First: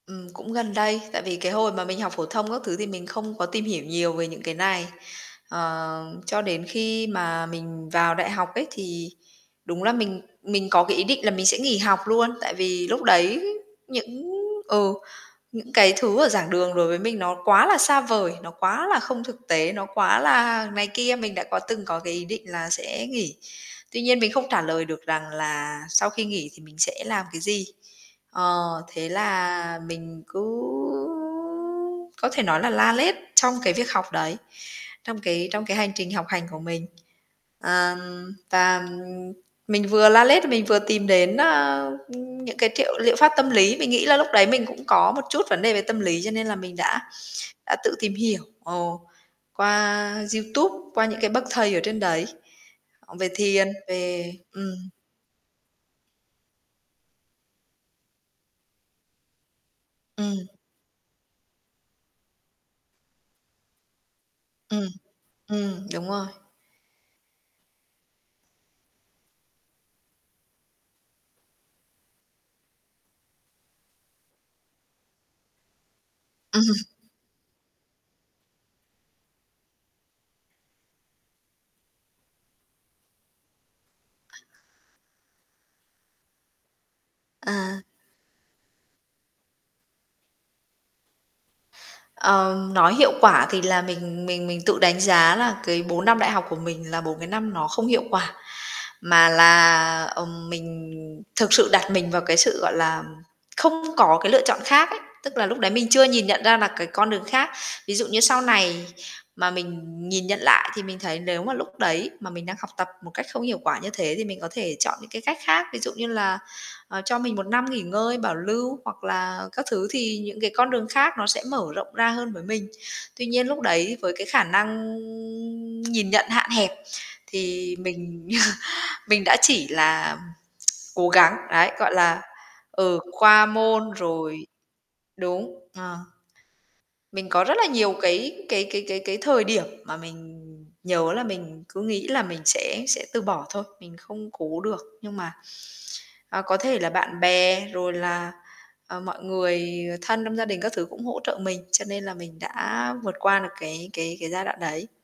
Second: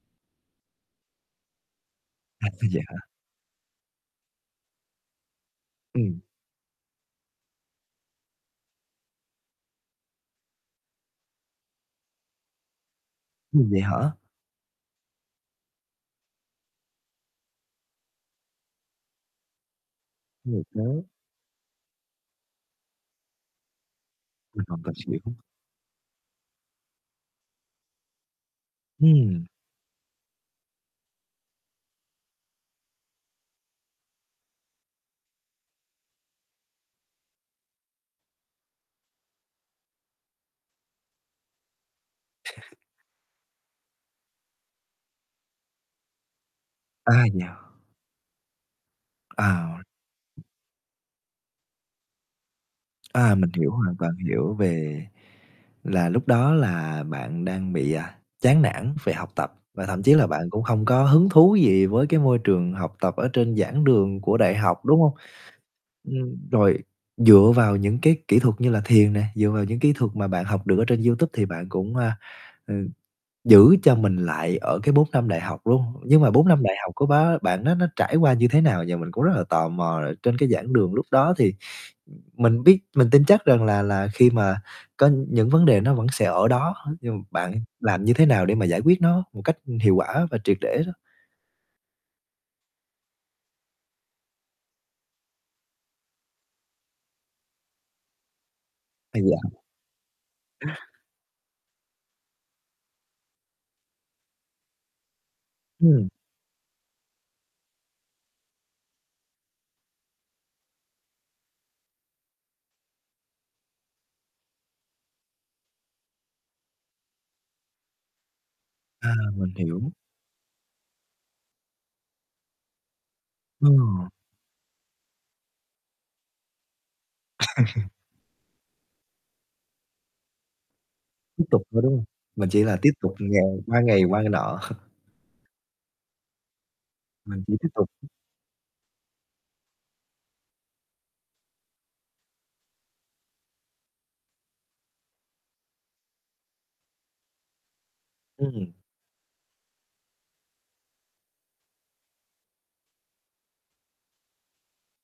Ừm, cũng gần đây, tại vì cái hồi mà mình học phổ À, thông các v thứ vậy thì hả? mình không có tìm hiểu nhiều về những cái này. Ờ, Ừm. cho đến khi mà mình vào đại học ấy thì đúng là mình mình có cái ý định là mình sẽ nghỉ học luôn, tại vì lúc đấy Ừm, vậy hả? những ừ những, cái, thứ ở giảng đường đối với mình nó quá là xa vời, nó quá là không thực tế, nó quá Nhiều là này cái. kia, mình đã có từng có cái ý định là sẽ nghỉ. Tuy nhiên mình không trả Mình hoàn lời toàn được rằng xỉu. là sau khi nghỉ thì mình sẽ làm cái gì. Ờ, thế Ừm. là mình cứ có thể nói là la lét trong cái việc học đấy, trong cái trong cái hành trình học hành của mình. À, và, ừm, mình vừa la lết mình vừa tìm đến, ờ, ừm, những cái triệu liệu pháp tâm lý. Mình nghĩ là lúc đấy mình cũng có một chút vấn đề về tâm lý cho nên là mình đã Ây dà! đã tự tìm hiểu, ồ, À. qua YouTube, qua những cái bậc thầy ở trên đấy về À, mình thiền, hiểu, hoàn toàn về hiểu ừm. về là lúc đó là bạn đang bị, à, chán nản về học tập, và thậm chí là Ừm. bạn cũng không có hứng thú gì với cái môi trường học tập ở trên giảng đường của đại học, Ừm, đúng hông? ừm, đúng rồi. Ừm, rồi dựa vào những cái kỹ thuật như là thiền nè, dựa vào những kỹ thuật mà bạn học được ở trên YouTube thì bạn cũng, a, ờ, giữ cho mình lại ở cái 4 năm đại học luôn. Nhưng mà 4 năm Ừm. đại học của bá bạn đó nó trải qua như thế nào và mình cũng rất là tò mò là trên cái giảng đường lúc đó thì, ừm, mình biết mình tin chắc rằng là là khi mà [unintelligible] có những vấn đề nó vẫn sẽ ở đó hết, nhưng m bạn À. làm như thế nào để mà giải quyết nó một cách hiệu quả và triệt để đó? Ờ, nói hiệu quả thì là mình mình mình tự đánh giá là cái 4 năm đại học của mình là 4 cái năm nó không hiệu quả. À, Mà vậy hả? là, ờm, mình thực sự đặt mình vào cái sự, gọi là, không có cái lựa chọn khác ấy, tức là lúc đấy mình chưa Ừm. nhìn nhận ra là cái con đường khác. Ví dụ như sau này mà mình nhìn nhận lại thì mình thấy nếu mà lúc đấy mà mình đang học tập một cách không hiệu quả như thế thì mình có thể chọn những cái cách khác. Ví dụ như là, ờ, cho mình 1 năm nghỉ ngơi, bảo lưu hoặc À, là mình các thứ hiểu. thì những cái con đường khác nó sẽ mở rộng ra hơn với mình. Tuy nhiên lúc đấy Ừm. với cái khả năng nhìn nhận hạn hẹp thì mình mình đã chỉ là cố gắng, Tiếp tục đấy, thôi, gọi đúng không? là, Mình chỉ là tiếp ừ, tục ngày qua qua môn ngày qua ngày rồi nọ. đúng, ờ. Mình Mình có chỉ rất là tiếp tục nhiều [unintelligible] cái cái cái cái cái thời điểm mà mình nhớ là mình cứ nghĩ là mình sẽ sẽ từ bỏ thôi, mình không cố được nhưng mà, à, có thể là bạn bè, rồi là, Ừm. ờ, mọi người thân trong gia đình các thứ cũng hỗ trợ mình, cho nên là mình đã vượt qua được cái cái cái giai đoạn đấy.